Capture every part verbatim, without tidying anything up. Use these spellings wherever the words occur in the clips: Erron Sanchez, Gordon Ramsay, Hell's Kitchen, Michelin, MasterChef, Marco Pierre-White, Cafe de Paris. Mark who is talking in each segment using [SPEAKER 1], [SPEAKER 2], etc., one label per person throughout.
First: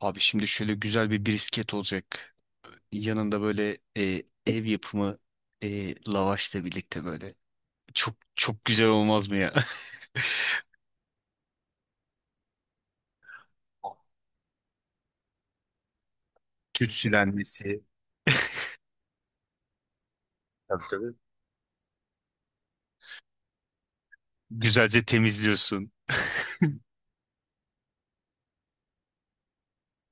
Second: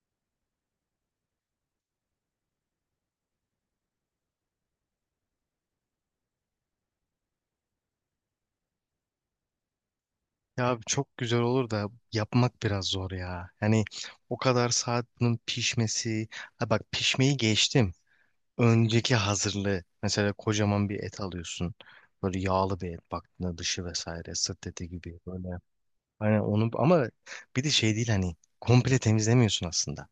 [SPEAKER 1] Abi şimdi şöyle güzel bir brisket olacak. Yanında böyle e, ev yapımı e, lavaşla birlikte böyle. Çok çok güzel olmaz mı ya?
[SPEAKER 2] Ya abi çok güzel olur da yapmak biraz zor ya. Yani o kadar saat bunun pişmesi. Ha bak pişmeyi
[SPEAKER 1] Tütsülenmesi.
[SPEAKER 2] geçtim. Önceki hazırlığı. Mesela
[SPEAKER 1] Tabii
[SPEAKER 2] kocaman bir
[SPEAKER 1] tabii.
[SPEAKER 2] et alıyorsun. Böyle yağlı bir et baktığında dışı vesaire sırt eti
[SPEAKER 1] Güzelce
[SPEAKER 2] gibi böyle.
[SPEAKER 1] temizliyorsun.
[SPEAKER 2] Hani onu ama bir de şey değil hani komple temizlemiyorsun aslında.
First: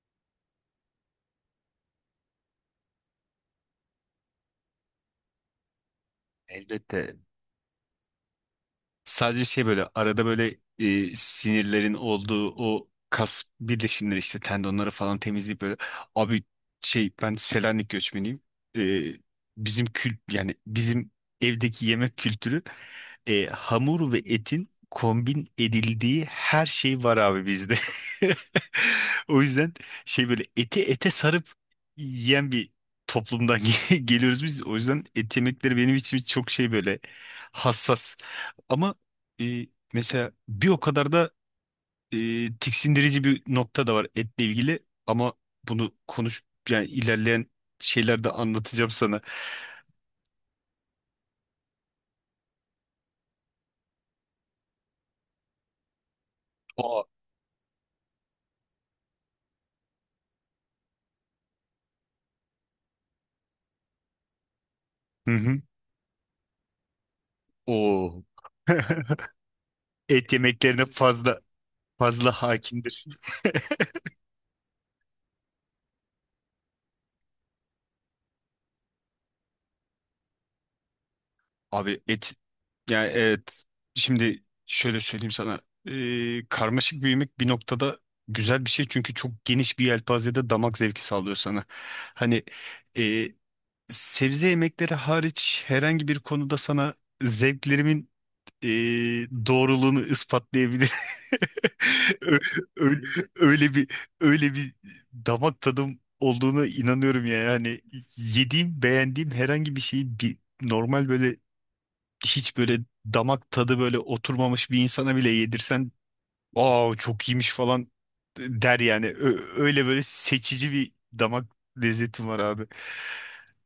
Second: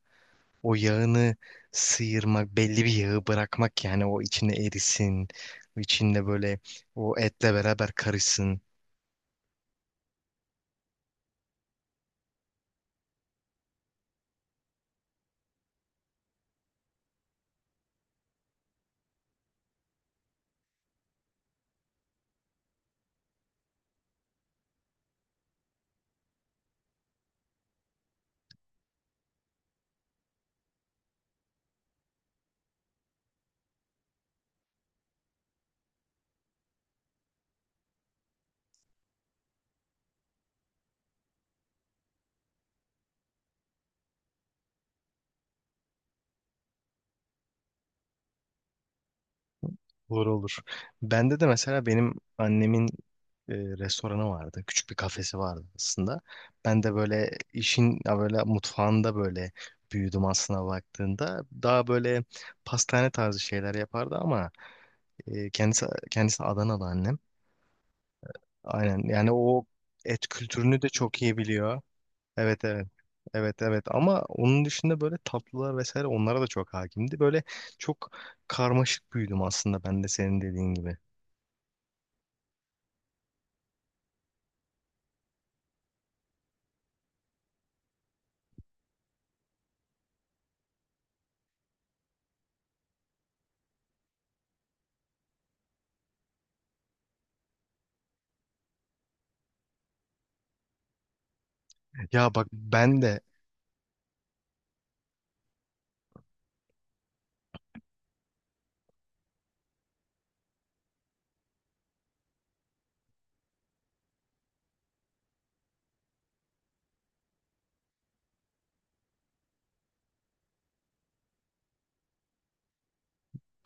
[SPEAKER 2] O yağını sıyırmak, belli bir yağı bırakmak yani o içinde erisin, içinde böyle
[SPEAKER 1] Elbette.
[SPEAKER 2] o etle beraber karışsın.
[SPEAKER 1] Sadece şey böyle arada böyle e, sinirlerin olduğu o kas birleşimleri işte tendonları falan temizleyip böyle. Abi şey ben Selanik göçmeniyim. E, bizim kült yani bizim evdeki yemek kültürü e, hamur ve etin kombin edildiği her şey var abi bizde. O yüzden şey böyle eti ete sarıp yiyen bir toplumdan ge- geliyoruz biz. O yüzden et yemekleri benim için çok şey böyle hassas. Ama e, mesela bir o kadar da e, tiksindirici bir nokta da var etle ilgili. Ama bunu konuş yani ilerleyen şeylerde anlatacağım sana.
[SPEAKER 2] Olur olur. Bende de mesela benim annemin e, restoranı vardı. Küçük bir kafesi vardı aslında. Ben de
[SPEAKER 1] Aa.
[SPEAKER 2] böyle işin ya böyle mutfağında böyle büyüdüm aslına baktığında. Daha böyle pastane tarzı şeyler yapardı ama
[SPEAKER 1] Hı
[SPEAKER 2] e,
[SPEAKER 1] hı.
[SPEAKER 2] kendisi kendisi Adanalı annem.
[SPEAKER 1] Oo.
[SPEAKER 2] Aynen. Yani o et
[SPEAKER 1] Et
[SPEAKER 2] kültürünü
[SPEAKER 1] yemeklerine
[SPEAKER 2] de çok iyi
[SPEAKER 1] fazla.
[SPEAKER 2] biliyor.
[SPEAKER 1] fazla
[SPEAKER 2] Evet evet.
[SPEAKER 1] hakimdir.
[SPEAKER 2] Evet evet ama onun dışında böyle tatlılar vesaire onlara da çok hakimdi. Böyle çok karmaşık büyüdüm aslında ben de senin dediğin gibi.
[SPEAKER 1] Abi et yani evet şimdi şöyle söyleyeyim sana. Ee, karmaşık büyümek bir noktada güzel bir şey çünkü çok geniş bir yelpazede damak zevki sağlıyor sana. Hani e, sebze yemekleri hariç herhangi bir konuda sana zevklerimin e, doğruluğunu ispatlayabilir.
[SPEAKER 2] Ya
[SPEAKER 1] Ö-
[SPEAKER 2] bak
[SPEAKER 1] ö-
[SPEAKER 2] ben de
[SPEAKER 1] Öyle bir öyle bir damak tadım olduğuna inanıyorum ya. Yani yediğim, beğendiğim herhangi bir şeyi bir normal böyle hiç böyle damak tadı böyle oturmamış bir insana bile yedirsen, "Aa çok iyiymiş" falan der yani. Ö- öyle böyle seçici bir damak lezzetim var abi.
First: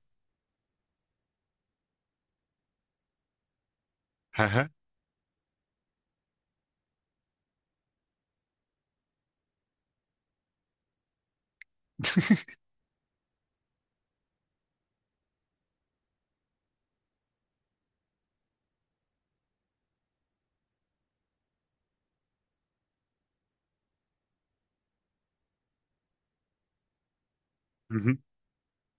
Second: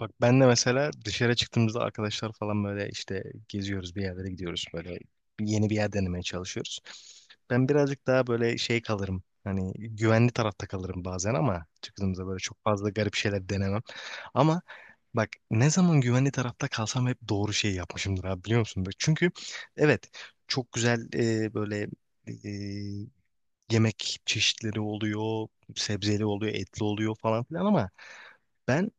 [SPEAKER 2] bak ben de mesela dışarı çıktığımızda arkadaşlar falan böyle işte geziyoruz bir yerlere
[SPEAKER 1] Hı
[SPEAKER 2] gidiyoruz
[SPEAKER 1] hı.
[SPEAKER 2] böyle yeni bir yer denemeye çalışıyoruz. Ben birazcık daha böyle şey kalırım. Hani güvenli tarafta kalırım bazen ama çıktığımızda böyle çok fazla garip şeyler denemem. Ama bak ne zaman güvenli tarafta kalsam hep doğru şeyi yapmışımdır abi biliyor musun? Bak çünkü evet çok güzel e, böyle e, yemek çeşitleri oluyor, sebzeli oluyor, etli oluyor falan filan ama
[SPEAKER 1] Hı hı.
[SPEAKER 2] ben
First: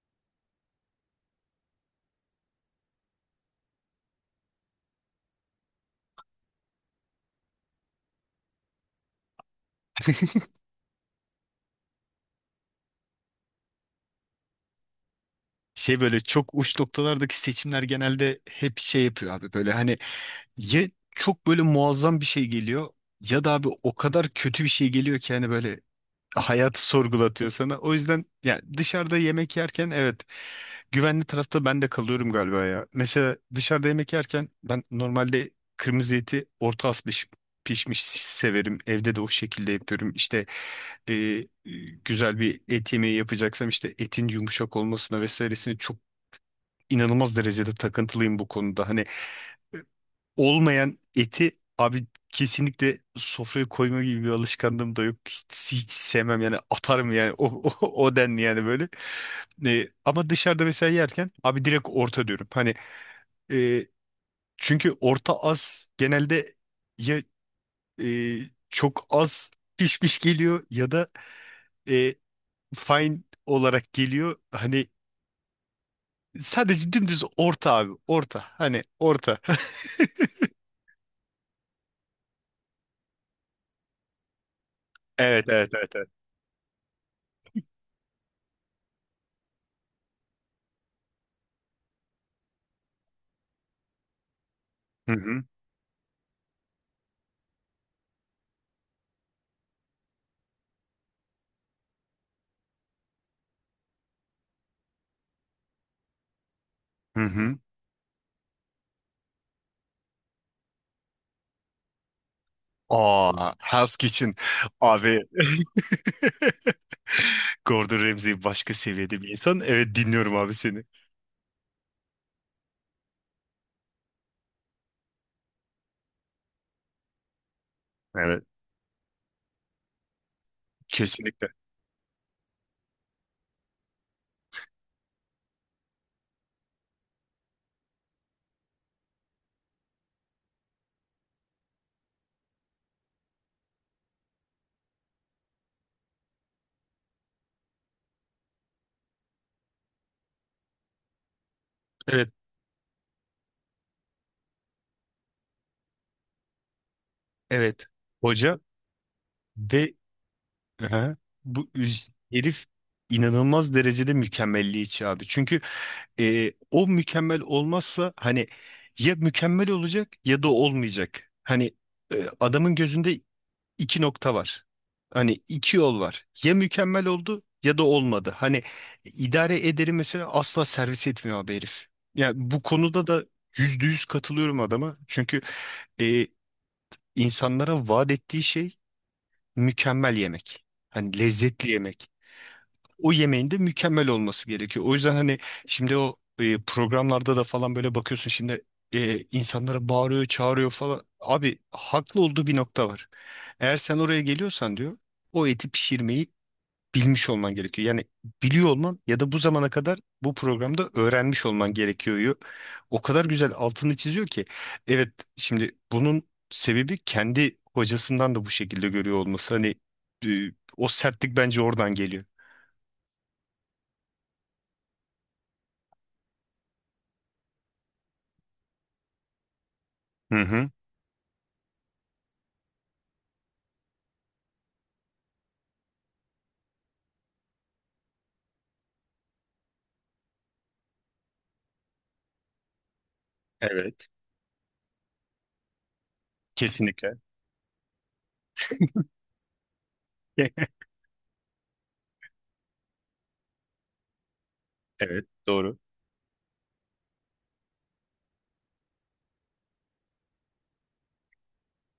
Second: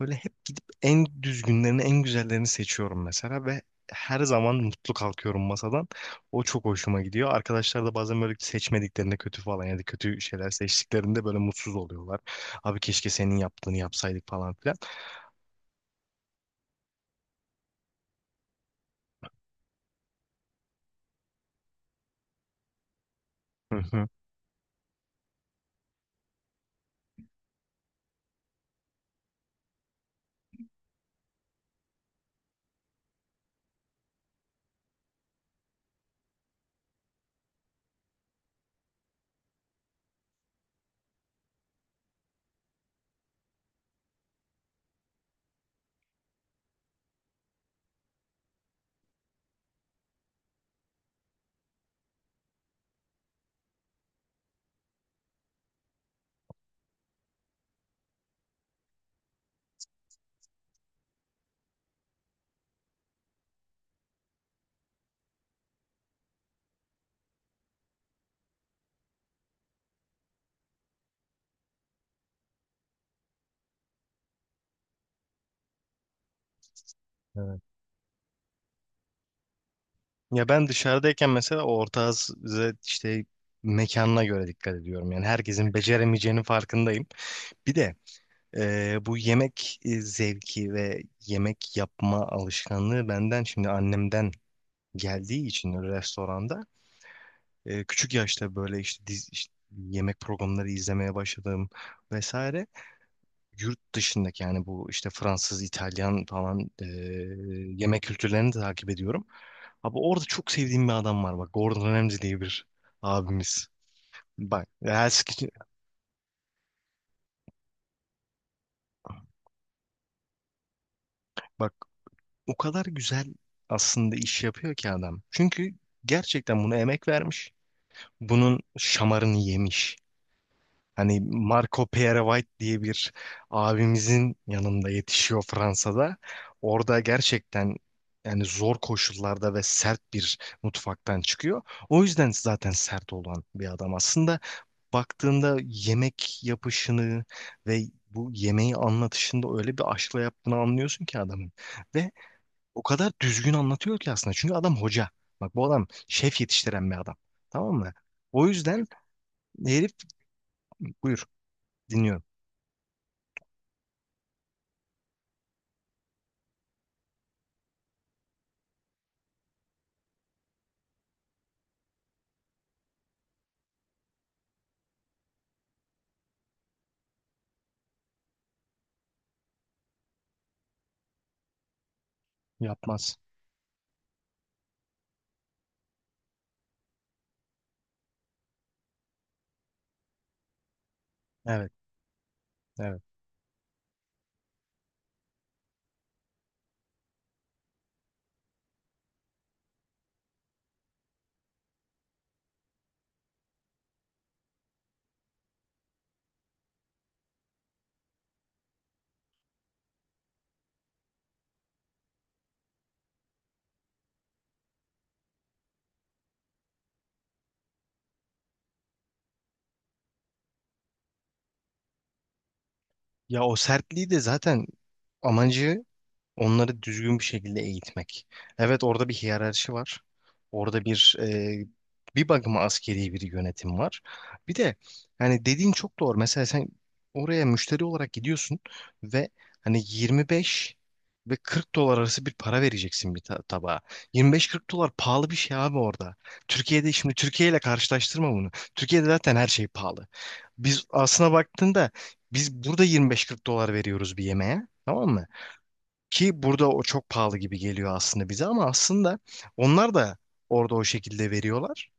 [SPEAKER 2] böyle hep gidip en düzgünlerini, en güzellerini seçiyorum mesela ve her zaman mutlu kalkıyorum masadan. O çok hoşuma gidiyor. Arkadaşlar da bazen böyle seçmediklerinde kötü falan ya da kötü şeyler seçtiklerinde böyle mutsuz oluyorlar. Abi keşke senin yaptığını yapsaydık falan filan.
[SPEAKER 1] Şey böyle çok uç noktalardaki seçimler genelde hep şey yapıyor abi böyle hani ya çok böyle muazzam bir şey geliyor ya da abi
[SPEAKER 2] Hı
[SPEAKER 1] o
[SPEAKER 2] hı.
[SPEAKER 1] kadar kötü bir şey geliyor ki hani böyle hayatı sorgulatıyor sana. O yüzden ya dışarıda yemek yerken evet güvenli tarafta ben de kalıyorum galiba ya. Mesela dışarıda yemek yerken ben normalde kırmızı eti orta az piş- pişmiş severim. Evde de o şekilde yapıyorum. İşte e, e, güzel bir et yemeği yapacaksam işte etin yumuşak olmasına vesairesine çok inanılmaz derecede takıntılıyım bu konuda. Hani e, olmayan eti abi kesinlikle sofraya koyma gibi bir alışkanlığım da yok. Hiç, hiç sevmem yani atarım yani o, o, o denli yani böyle. E, ama dışarıda mesela yerken abi direkt orta diyorum. Hani e, çünkü orta az genelde ya e, çok az pişmiş geliyor ya da e, fine olarak geliyor. Hani sadece dümdüz
[SPEAKER 2] Evet.
[SPEAKER 1] orta abi orta hani orta.
[SPEAKER 2] Ya ben dışarıdayken mesela ortağız işte mekanına göre dikkat ediyorum. Yani
[SPEAKER 1] Evet evet
[SPEAKER 2] herkesin
[SPEAKER 1] evet evet.
[SPEAKER 2] beceremeyeceğinin farkındayım. Bir de Ee, bu yemek e, zevki ve yemek yapma alışkanlığı benden şimdi annemden
[SPEAKER 1] Hı hı.
[SPEAKER 2] geldiği için restoranda e, küçük yaşta böyle işte, diz, işte yemek programları izlemeye başladım vesaire. Yurt dışındaki yani bu işte Fransız, İtalyan falan e,
[SPEAKER 1] Hı hı.
[SPEAKER 2] yemek kültürlerini de takip ediyorum. Abi orada çok sevdiğim bir adam var bak Gordon Ramsay diye bir
[SPEAKER 1] Aa,
[SPEAKER 2] abimiz.
[SPEAKER 1] Hell's Kitchen.
[SPEAKER 2] Bak, her,
[SPEAKER 1] Abi. Gordon Ramsay başka seviyede bir insan. Evet dinliyorum abi seni.
[SPEAKER 2] bak o kadar güzel aslında iş yapıyor ki adam. Çünkü gerçekten buna emek vermiş.
[SPEAKER 1] Evet.
[SPEAKER 2] Bunun şamarını yemiş. Hani
[SPEAKER 1] Kesinlikle.
[SPEAKER 2] Marco Pierre-White diye bir abimizin yanında yetişiyor Fransa'da. Orada gerçekten yani zor koşullarda ve sert bir mutfaktan çıkıyor. O yüzden zaten sert olan bir adam. Aslında baktığında yemek yapışını ve bu yemeği anlatışında öyle bir aşkla yaptığını anlıyorsun ki adamın. Ve
[SPEAKER 1] Evet.
[SPEAKER 2] o kadar düzgün anlatıyor ki aslında. Çünkü adam hoca. Bak bu adam şef yetiştiren bir adam. Tamam
[SPEAKER 1] Evet.
[SPEAKER 2] mı? O
[SPEAKER 1] Hoca
[SPEAKER 2] yüzden herif
[SPEAKER 1] ve Aha.
[SPEAKER 2] buyur
[SPEAKER 1] Bu üz-
[SPEAKER 2] dinliyorum.
[SPEAKER 1] herif inanılmaz derecede mükemmelliyetçi abi. Çünkü e, o mükemmel olmazsa hani ya mükemmel olacak ya da olmayacak. Hani e, adamın gözünde iki nokta var. Hani iki yol var. Ya mükemmel oldu ya da olmadı. Hani idare ederi mesela asla servis etmiyor abi herif. Yani bu konuda
[SPEAKER 2] Yapmaz.
[SPEAKER 1] da yüzde yüz katılıyorum adama. Çünkü e, insanlara vaat ettiği şey mükemmel yemek. Hani lezzetli
[SPEAKER 2] Evet,
[SPEAKER 1] yemek
[SPEAKER 2] evet.
[SPEAKER 1] o yemeğin de mükemmel olması gerekiyor. O yüzden hani şimdi o e, programlarda da falan böyle bakıyorsun şimdi e, insanlara bağırıyor, çağırıyor falan. Abi haklı olduğu bir nokta var. Eğer sen oraya geliyorsan diyor o eti pişirmeyi bilmiş olman gerekiyor. Yani biliyor olman ya da bu zamana kadar bu programda öğrenmiş olman gerekiyor, diyor. O kadar güzel altını çiziyor ki. Evet şimdi bunun sebebi kendi hocasından da bu şekilde görüyor olması. Hani e, o sertlik bence oradan geliyor.
[SPEAKER 2] Ya o sertliği de zaten amacı onları düzgün bir şekilde eğitmek. Evet orada bir hiyerarşi var.
[SPEAKER 1] Hı hı.
[SPEAKER 2] Orada bir e, bir bakıma askeri bir yönetim var. Bir de hani dediğin çok doğru. Mesela sen oraya müşteri olarak gidiyorsun ve hani yirmi beş ve kırk dolar arası bir para vereceksin bir ta- tabağa.
[SPEAKER 1] Evet.
[SPEAKER 2] yirmi beş kırk dolar pahalı bir şey abi orada. Türkiye'de
[SPEAKER 1] Kesinlikle.
[SPEAKER 2] şimdi Türkiye ile karşılaştırma bunu. Türkiye'de zaten her şey pahalı. Biz aslına baktığında biz burada yirmi beş kırk dolar veriyoruz bir yemeğe. Tamam
[SPEAKER 1] Evet.
[SPEAKER 2] mı?
[SPEAKER 1] Doğru.
[SPEAKER 2] Ki burada o çok pahalı gibi geliyor aslında bize ama aslında onlar da orada o şekilde veriyorlar.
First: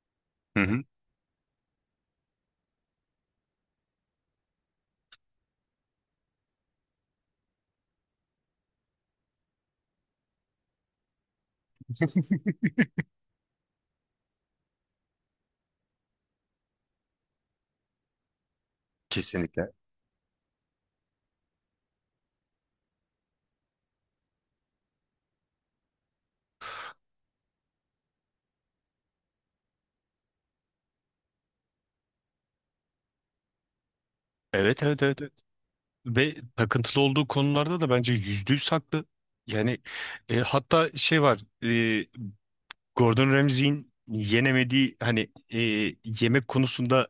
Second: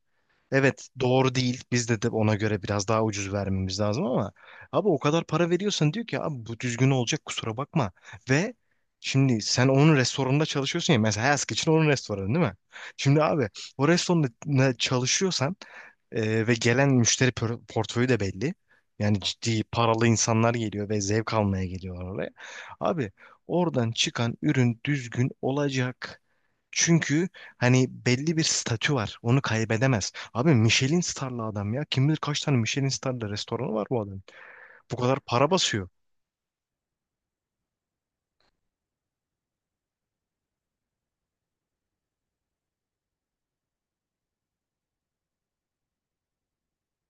[SPEAKER 1] Hı hı.
[SPEAKER 2] Evet doğru değil. Biz de, de ona göre biraz daha ucuz vermemiz lazım ama abi o kadar para veriyorsan diyor ki abi bu düzgün olacak kusura bakma. Ve şimdi sen onun restoranında çalışıyorsun ya mesela Hask için onun restoranı değil mi? Şimdi abi o restoranda çalışıyorsan e, ve gelen müşteri por- portföyü de belli. Yani ciddi
[SPEAKER 1] Kesinlikle.
[SPEAKER 2] paralı insanlar geliyor ve zevk almaya geliyorlar oraya. Abi oradan çıkan ürün düzgün olacak. Çünkü hani belli bir statü var. Onu kaybedemez. Abi Michelin starlı adam ya. Kim bilir kaç tane Michelin starlı restoranı var bu adam.
[SPEAKER 1] Evet,
[SPEAKER 2] Bu
[SPEAKER 1] evet,
[SPEAKER 2] kadar
[SPEAKER 1] evet, evet.
[SPEAKER 2] para basıyor.
[SPEAKER 1] Ve takıntılı olduğu konularda da bence yüzde yüz haklı. Yani e, hatta şey var. e, Gordon Ramsay'in yenemediği hani e, yemek konusunda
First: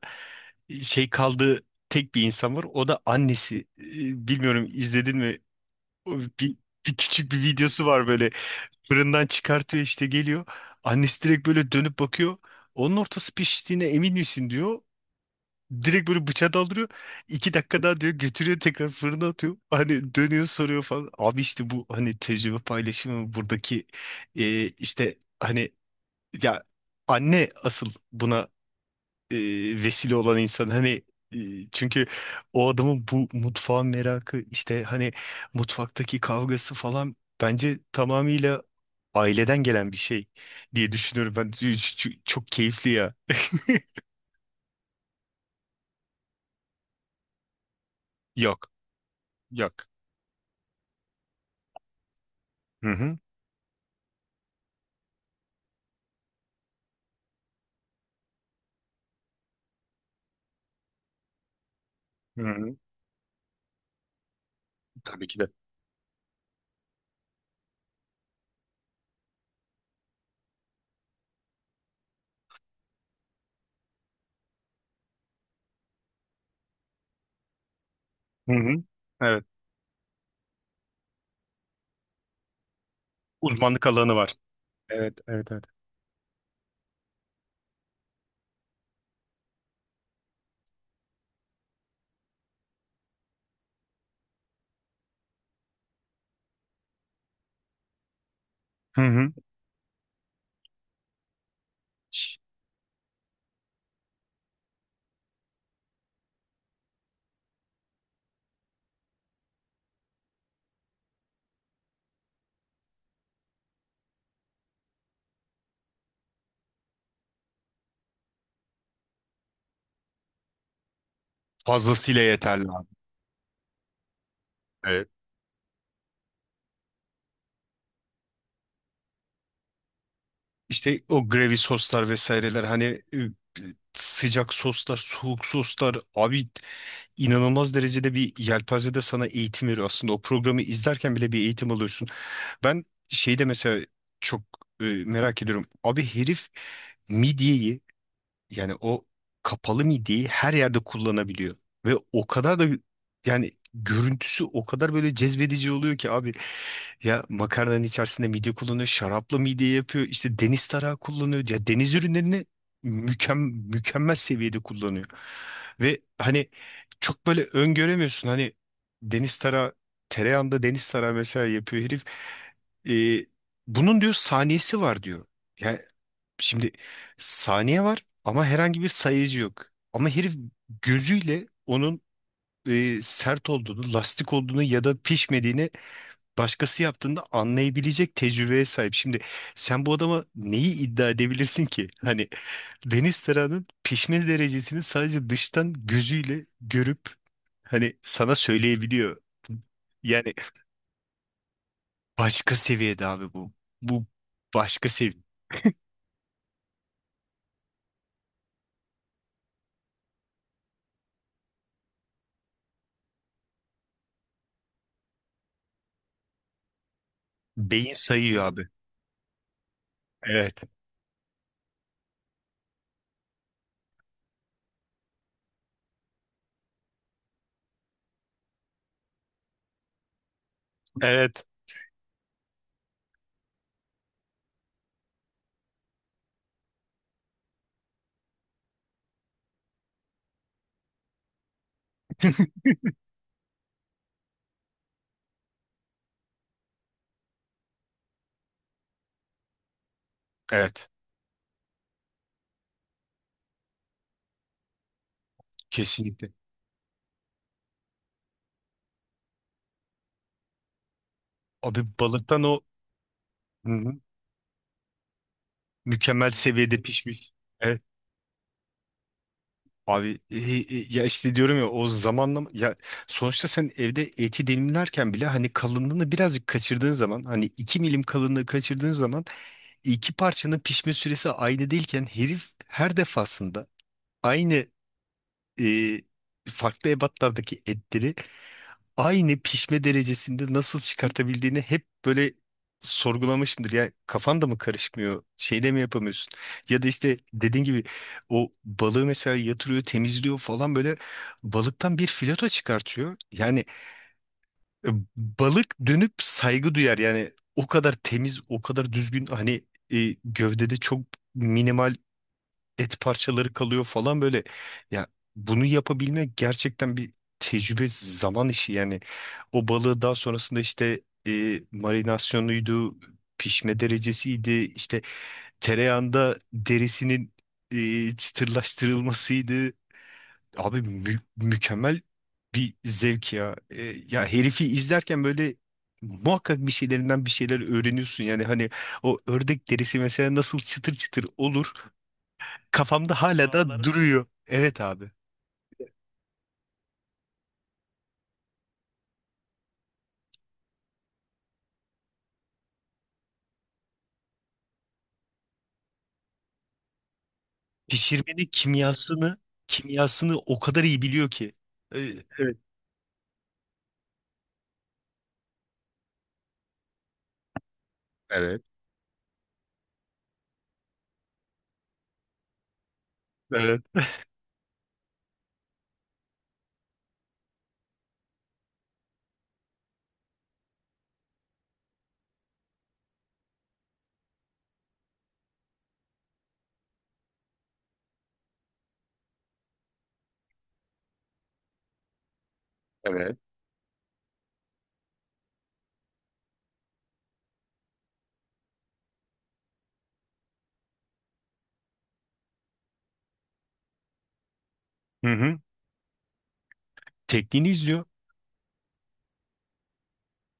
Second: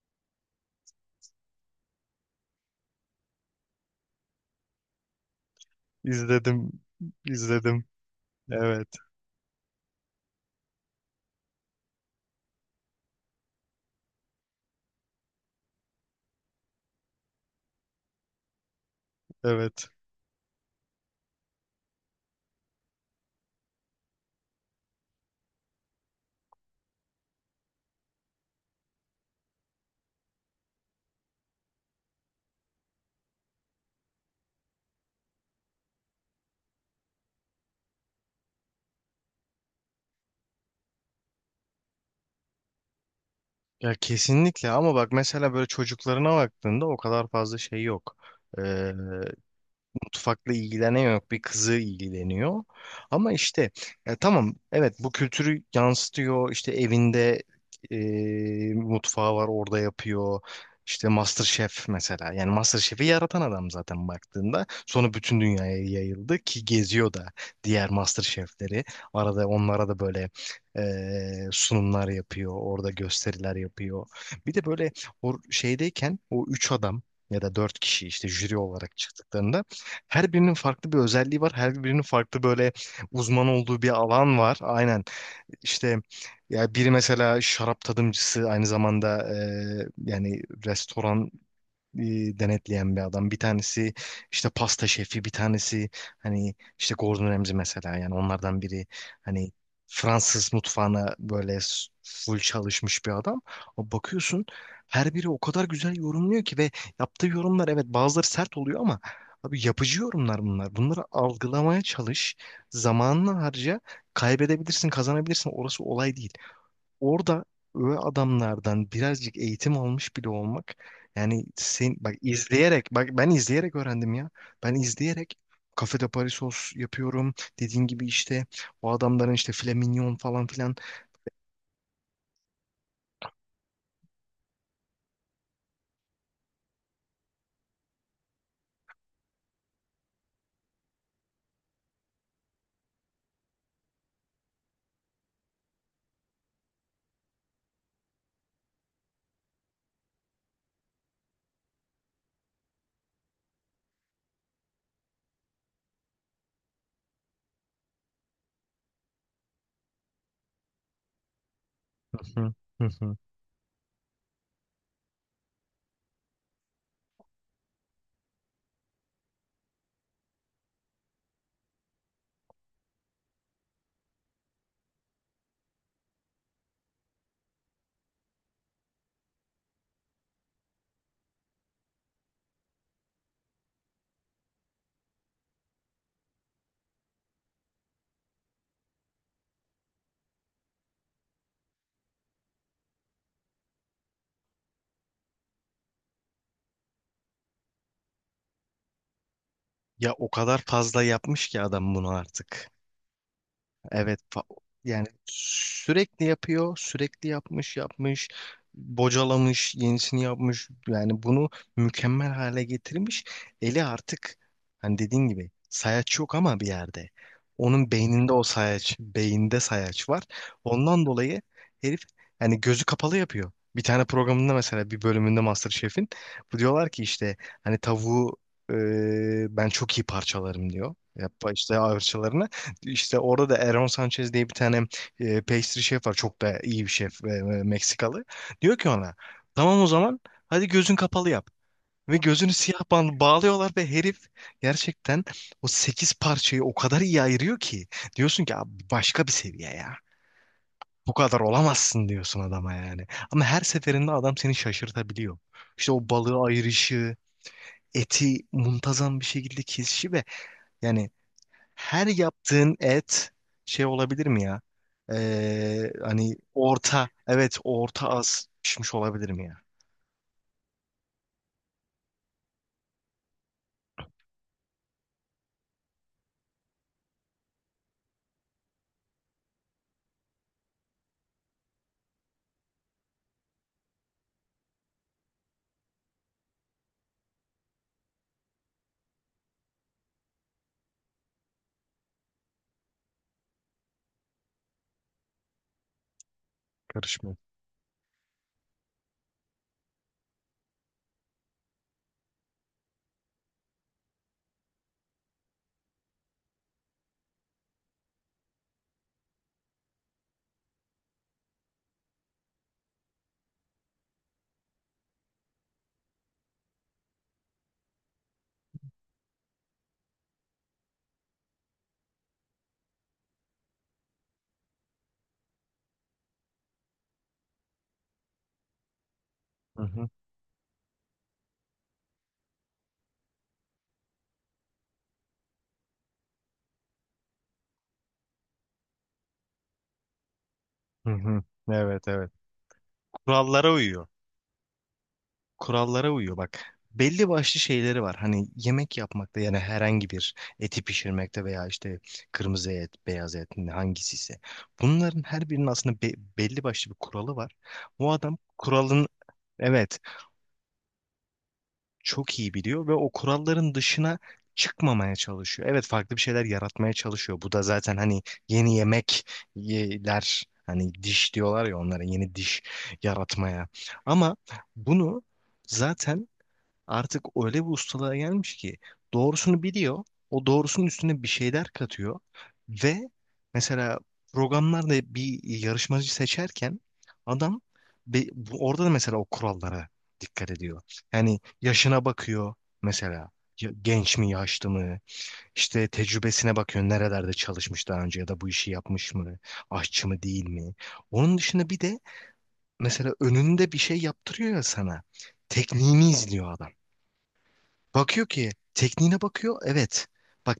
[SPEAKER 1] e, şey kaldığı tek bir insan var. O da annesi. E, bilmiyorum izledin mi? O bir,
[SPEAKER 2] İzledim,
[SPEAKER 1] bir küçük bir videosu
[SPEAKER 2] izledim.
[SPEAKER 1] var böyle.
[SPEAKER 2] Evet,
[SPEAKER 1] Fırından çıkartıyor işte geliyor. Annesi direkt böyle dönüp bakıyor. Onun ortası piştiğine emin misin diyor. Direkt böyle bıçağı daldırıyor. İki dakika daha diyor götürüyor tekrar fırına atıyor.
[SPEAKER 2] evet.
[SPEAKER 1] Hani dönüyor soruyor falan. Abi işte bu hani tecrübe paylaşımı buradaki e, işte hani ya anne asıl buna e, vesile olan insan hani e, çünkü o adamın bu mutfağın merakı işte hani mutfaktaki kavgası falan bence tamamıyla aileden gelen bir şey diye düşünüyorum ben Ç- ç- çok keyifli ya.
[SPEAKER 2] Ya kesinlikle ama bak mesela böyle çocuklarına baktığında o kadar fazla şey yok.
[SPEAKER 1] Yok
[SPEAKER 2] Ee,
[SPEAKER 1] yok,
[SPEAKER 2] mutfakla ilgilenen yok bir kızı ilgileniyor.
[SPEAKER 1] hı hı,
[SPEAKER 2] Ama işte ya tamam evet bu kültürü yansıtıyor işte evinde e, mutfağı var orada yapıyor. İşte MasterChef mesela.
[SPEAKER 1] hı
[SPEAKER 2] Yani
[SPEAKER 1] hı.
[SPEAKER 2] MasterChef'i yaratan adam zaten baktığında. Sonra
[SPEAKER 1] Tabii ki
[SPEAKER 2] bütün
[SPEAKER 1] de
[SPEAKER 2] dünyaya yayıldı ki geziyor da diğer MasterChef'leri. Arada onlara da böyle e, sunumlar yapıyor. Orada gösteriler yapıyor. Bir de böyle o şeydeyken o üç adam ya da dört kişi işte
[SPEAKER 1] hı
[SPEAKER 2] jüri
[SPEAKER 1] hı.
[SPEAKER 2] olarak
[SPEAKER 1] Evet
[SPEAKER 2] çıktıklarında her birinin farklı bir özelliği var. Her birinin farklı böyle uzman olduğu
[SPEAKER 1] uzmanlık
[SPEAKER 2] bir
[SPEAKER 1] alanı var,
[SPEAKER 2] alan var. Aynen.
[SPEAKER 1] evet evet evet,
[SPEAKER 2] İşte ya biri mesela şarap tadımcısı aynı zamanda e, yani restoran e, denetleyen bir adam. Bir tanesi işte pasta şefi, bir tanesi hani işte Gordon Ramsay mesela yani onlardan biri
[SPEAKER 1] hı hı.
[SPEAKER 2] hani Fransız mutfağına böyle s- full çalışmış bir adam. O bakıyorsun her biri o kadar güzel yorumluyor ki ve yaptığı yorumlar evet bazıları sert oluyor ama abi yapıcı yorumlar bunlar. Bunları algılamaya çalış, zamanını harca, kaybedebilirsin, kazanabilirsin. Orası olay değil, orada öyle adamlardan birazcık eğitim almış bile olmak yani sen bak
[SPEAKER 1] Fazlasıyla yeterli
[SPEAKER 2] izleyerek,
[SPEAKER 1] abi,
[SPEAKER 2] bak ben izleyerek öğrendim ya. Ben
[SPEAKER 1] evet.
[SPEAKER 2] izleyerek Cafe de Paris sos yapıyorum. Dediğin gibi işte o adamların işte filet mignon falan filan.
[SPEAKER 1] İşte o gravy soslar vesaireler hani e, sıcak soslar, soğuk soslar abi inanılmaz derecede bir yelpazede sana eğitim veriyor. Aslında o programı izlerken bile bir eğitim alıyorsun. Ben şeyde mesela çok e, merak ediyorum. Abi herif midyeyi yani o kapalı midiyi her yerde kullanabiliyor. Ve o kadar da yani görüntüsü o kadar böyle cezbedici oluyor ki abi. Ya makarnanın içerisinde midye kullanıyor, şarapla midye yapıyor, işte deniz tarağı kullanıyor. Ya deniz
[SPEAKER 2] Hı
[SPEAKER 1] ürünlerini
[SPEAKER 2] hı, hı hı.
[SPEAKER 1] mükem mükemmel seviyede kullanıyor. Ve hani çok böyle öngöremiyorsun. Hani deniz tarağı, tereyağında deniz tarağı mesela yapıyor herif. Ee, bunun diyor saniyesi var diyor. Şimdi saniye var ama herhangi bir sayıcı yok. Ama herif gözüyle onun e, sert olduğunu, lastik olduğunu ya da pişmediğini başkası yaptığında anlayabilecek tecrübeye sahip. Şimdi sen bu adama neyi iddia edebilirsin ki? Hani deniz tarağının pişme derecesini sadece dıştan gözüyle görüp hani sana söyleyebiliyor.
[SPEAKER 2] Ya o
[SPEAKER 1] Yani
[SPEAKER 2] kadar fazla yapmış ki adam bunu
[SPEAKER 1] başka
[SPEAKER 2] artık.
[SPEAKER 1] seviyede abi bu. Bu
[SPEAKER 2] Evet fa-
[SPEAKER 1] başka
[SPEAKER 2] yani
[SPEAKER 1] seviye.
[SPEAKER 2] sürekli yapıyor, sürekli yapmış, yapmış, bocalamış, yenisini yapmış. Yani bunu mükemmel hale getirmiş. Eli artık hani dediğin gibi sayaç yok ama bir yerde. Onun
[SPEAKER 1] Beyin
[SPEAKER 2] beyninde
[SPEAKER 1] sayıyor
[SPEAKER 2] o
[SPEAKER 1] abi.
[SPEAKER 2] sayaç, beyinde sayaç var.
[SPEAKER 1] Evet.
[SPEAKER 2] Ondan dolayı herif yani gözü kapalı yapıyor. Bir tane programında mesela bir bölümünde MasterChef'in bu diyorlar ki işte hani tavuğu e, ben çok iyi parçalarım diyor. Yap
[SPEAKER 1] Evet.
[SPEAKER 2] işte parçalarını. İşte orada da Erron Sanchez diye bir tane e, pastry şef var. Çok da iyi bir şef e, e, Meksikalı. Diyor ki ona tamam o zaman hadi gözün kapalı yap. Ve gözünü siyah bant bağlıyorlar ve herif gerçekten o sekiz parçayı o kadar iyi ayırıyor ki. Diyorsun ki abi başka bir seviye ya.
[SPEAKER 1] Evet.
[SPEAKER 2] Bu kadar olamazsın diyorsun adama yani. Ama her seferinde adam seni şaşırtabiliyor. İşte o
[SPEAKER 1] Kesinlikle.
[SPEAKER 2] balığı ayırışı, eti muntazam bir şekilde kesişi ve yani
[SPEAKER 1] Abi
[SPEAKER 2] her
[SPEAKER 1] balıktan o.
[SPEAKER 2] yaptığın et
[SPEAKER 1] Hı
[SPEAKER 2] şey
[SPEAKER 1] hı.
[SPEAKER 2] olabilir mi ya? Ee,
[SPEAKER 1] Mükemmel
[SPEAKER 2] hani
[SPEAKER 1] seviyede
[SPEAKER 2] orta,
[SPEAKER 1] pişmiş.
[SPEAKER 2] evet
[SPEAKER 1] Evet.
[SPEAKER 2] orta az pişmiş olabilir mi ya?
[SPEAKER 1] Abi e, e, ya işte diyorum ya o zamanla ya sonuçta sen evde eti dilimlerken bile hani kalınlığını birazcık kaçırdığın zaman hani iki milim kalınlığı kaçırdığın zaman iki parçanın pişme süresi aynı değilken herif her defasında aynı e, farklı ebatlardaki etleri aynı pişme derecesinde nasıl çıkartabildiğini hep böyle sorgulamışımdır. Ya kafan da mı karışmıyor? Şeyde mi yapamıyorsun? Ya da işte
[SPEAKER 2] Karışmıyor.
[SPEAKER 1] dediğin gibi o balığı mesela yatırıyor, temizliyor falan böyle balıktan bir fileto çıkartıyor. Yani e, balık dönüp saygı duyar. Yani o kadar temiz, o kadar düzgün hani e, gövdede çok minimal et parçaları kalıyor falan böyle. Ya bunu yapabilmek gerçekten bir tecrübe, zaman işi yani. O balığı daha sonrasında işte e, marinasyonuydu, pişme derecesiydi, işte tereyağında derisinin e, çıtırlaştırılmasıydı.
[SPEAKER 2] Hı hı.
[SPEAKER 1] Abi mü- mükemmel bir zevk ya. E, ya herifi izlerken böyle muhakkak bir şeylerinden bir şeyler öğreniyorsun. Yani hani o ördek derisi mesela nasıl çıtır
[SPEAKER 2] Hı
[SPEAKER 1] çıtır
[SPEAKER 2] hı.
[SPEAKER 1] olur
[SPEAKER 2] Evet evet.
[SPEAKER 1] kafamda hala
[SPEAKER 2] Kurallara
[SPEAKER 1] da
[SPEAKER 2] uyuyor,
[SPEAKER 1] duruyor. Evet abi.
[SPEAKER 2] kurallara uyuyor bak. Belli başlı şeyleri var. Hani yemek yapmakta yani herhangi bir eti pişirmekte veya işte kırmızı et, beyaz et hangisi ise. Bunların her birinin aslında be- belli başlı bir kuralı var. Bu adam
[SPEAKER 1] Pişirmenin
[SPEAKER 2] kuralın
[SPEAKER 1] kimyasını
[SPEAKER 2] evet
[SPEAKER 1] kimyasını o kadar iyi biliyor ki. E,
[SPEAKER 2] çok iyi biliyor ve o kuralların dışına çıkmamaya çalışıyor. Evet farklı bir şeyler yaratmaya çalışıyor. Bu da zaten hani
[SPEAKER 1] Evet.
[SPEAKER 2] yeni yemekler hani diş diyorlar ya onlara yeni diş yaratmaya.
[SPEAKER 1] Evet.
[SPEAKER 2] Ama bunu zaten artık öyle bir ustalığa gelmiş ki doğrusunu biliyor. O doğrusunun üstüne bir şeyler katıyor. Ve mesela programlarda bir yarışmacı seçerken adam be- bu- orada da mesela o kurallara dikkat ediyor. Yani yaşına bakıyor mesela Ya- genç mi yaşlı mı? İşte tecrübesine bakıyor nerelerde çalışmış daha önce ya da bu işi yapmış mı, aşçı mı değil mi. Onun dışında bir de mesela önünde bir şey yaptırıyor ya sana,
[SPEAKER 1] Hı hı.
[SPEAKER 2] tekniğini izliyor adam.
[SPEAKER 1] Tekniğini izliyor.
[SPEAKER 2] Bakıyor ki tekniğine bakıyor. Evet. Bak,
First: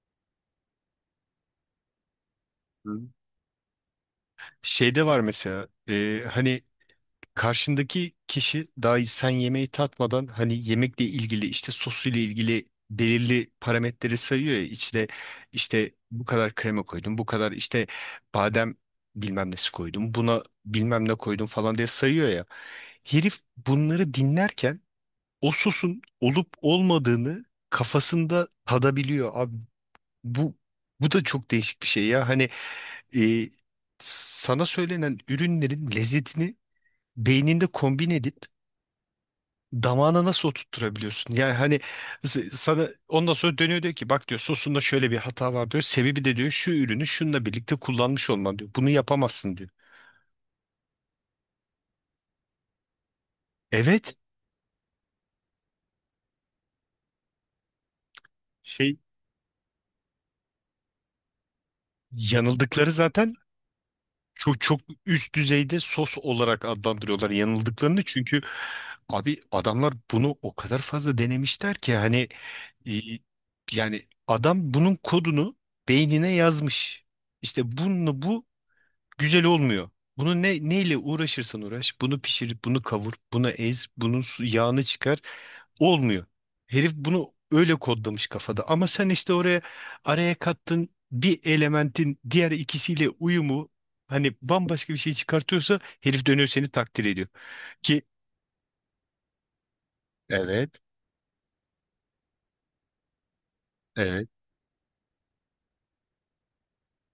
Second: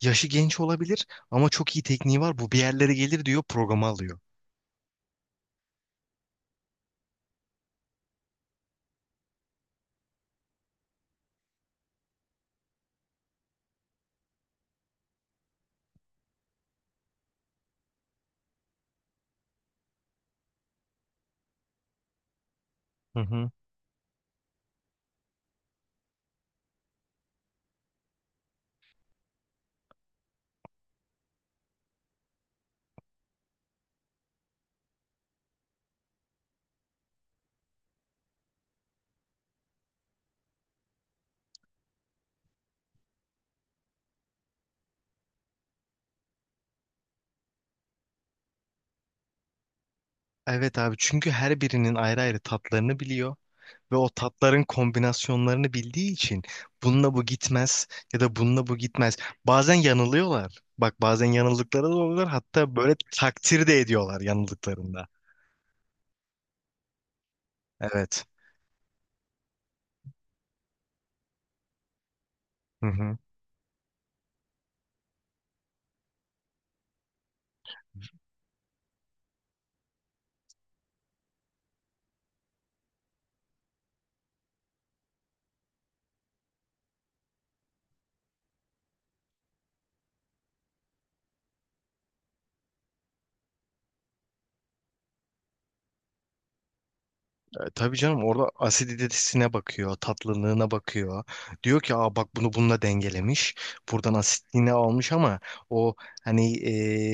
[SPEAKER 2] yaşı genç olabilir ama çok iyi tekniği var. Bu bir yerlere
[SPEAKER 1] Hı.
[SPEAKER 2] gelir diyor, programı alıyor.
[SPEAKER 1] Şeyde var mesela e, hani karşındaki kişi dahi sen yemeği tatmadan hani yemekle ilgili işte sosuyla ilgili belirli parametreleri sayıyor ya içine işte bu kadar krema koydum bu kadar işte badem bilmem nesi koydum buna bilmem ne koydum falan diye sayıyor ya
[SPEAKER 2] Hı
[SPEAKER 1] herif
[SPEAKER 2] hı.
[SPEAKER 1] bunları dinlerken o sosun olup olmadığını kafasında tadabiliyor abi. Bu bu da çok değişik bir şey ya. Hani e, sana söylenen ürünlerin lezzetini beyninde kombin edip damağına nasıl oturtturabiliyorsun? Yani hani s- sana ondan sonra dönüyor diyor ki bak diyor sosunda şöyle bir hata var diyor. Sebebi de diyor şu ürünü şununla birlikte kullanmış olman diyor. Bunu yapamazsın diyor.
[SPEAKER 2] Evet abi çünkü her birinin ayrı ayrı tatlarını biliyor ve o
[SPEAKER 1] Evet
[SPEAKER 2] tatların kombinasyonlarını bildiği için bununla bu gitmez ya da bununla bu
[SPEAKER 1] şey
[SPEAKER 2] gitmez. Bazen yanılıyorlar. Bak bazen yanıldıkları da oluyor, hatta
[SPEAKER 1] yanıldıkları
[SPEAKER 2] böyle
[SPEAKER 1] zaten
[SPEAKER 2] takdir de ediyorlar
[SPEAKER 1] çok çok
[SPEAKER 2] yanıldıklarında.
[SPEAKER 1] üst düzeyde sos olarak adlandırıyorlar yanıldıklarını
[SPEAKER 2] Evet.
[SPEAKER 1] çünkü abi adamlar bunu o kadar fazla denemişler ki hani
[SPEAKER 2] Hı
[SPEAKER 1] e,
[SPEAKER 2] hı.
[SPEAKER 1] yani adam bunun kodunu beynine yazmış. İşte bunu bu güzel olmuyor. Bunu ne neyle uğraşırsan uğraş, bunu pişir, bunu kavur, bunu ez, bunun su- yağını çıkar. Olmuyor. Herif bunu öyle kodlamış kafada. Ama sen işte oraya araya kattın bir elementin diğer ikisiyle uyumu hani bambaşka bir şey çıkartıyorsa herif dönüyor seni takdir ediyor.
[SPEAKER 2] E, tabii
[SPEAKER 1] Ki
[SPEAKER 2] canım orada asiditesine bakıyor, tatlılığına
[SPEAKER 1] evet,
[SPEAKER 2] bakıyor. Diyor ki aa bak bunu bununla dengelemiş. Buradan
[SPEAKER 1] evet.
[SPEAKER 2] asitliğini almış ama o hani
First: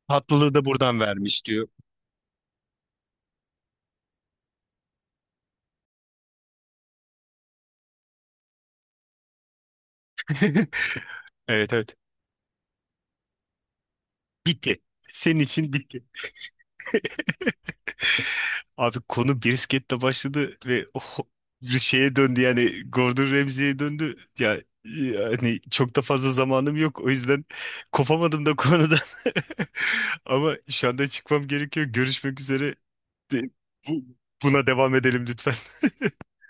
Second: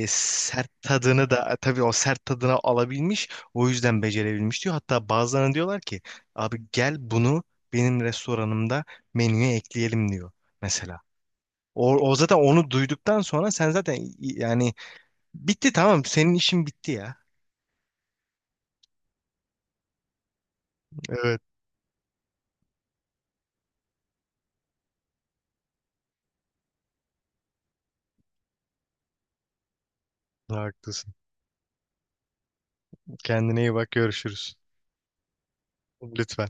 [SPEAKER 2] e,
[SPEAKER 1] Tatlılığı da
[SPEAKER 2] sert
[SPEAKER 1] buradan
[SPEAKER 2] tadını
[SPEAKER 1] vermiş
[SPEAKER 2] da e,
[SPEAKER 1] diyor.
[SPEAKER 2] tabii o sert tadını alabilmiş. O yüzden becerebilmiş diyor. Hatta bazılarına diyorlar ki abi gel bunu benim restoranımda menüye ekleyelim diyor mesela.
[SPEAKER 1] Evet
[SPEAKER 2] O,
[SPEAKER 1] evet.
[SPEAKER 2] o zaten onu duyduktan sonra sen zaten yani
[SPEAKER 1] Bitti. Senin için
[SPEAKER 2] bitti
[SPEAKER 1] bitti.
[SPEAKER 2] tamam senin işin bitti ya.
[SPEAKER 1] Abi konu brisketle başladı ve ho-
[SPEAKER 2] Evet,
[SPEAKER 1] bir şeye döndü yani Gordon Ramsay'e döndü. Ya yani çok da fazla zamanım yok o yüzden kopamadım da konudan. Ama şu anda
[SPEAKER 2] haklısın.
[SPEAKER 1] çıkmam gerekiyor. Görüşmek üzere. De-
[SPEAKER 2] Kendine iyi bak,
[SPEAKER 1] bu-
[SPEAKER 2] görüşürüz.
[SPEAKER 1] Buna devam edelim lütfen.
[SPEAKER 2] Lütfen.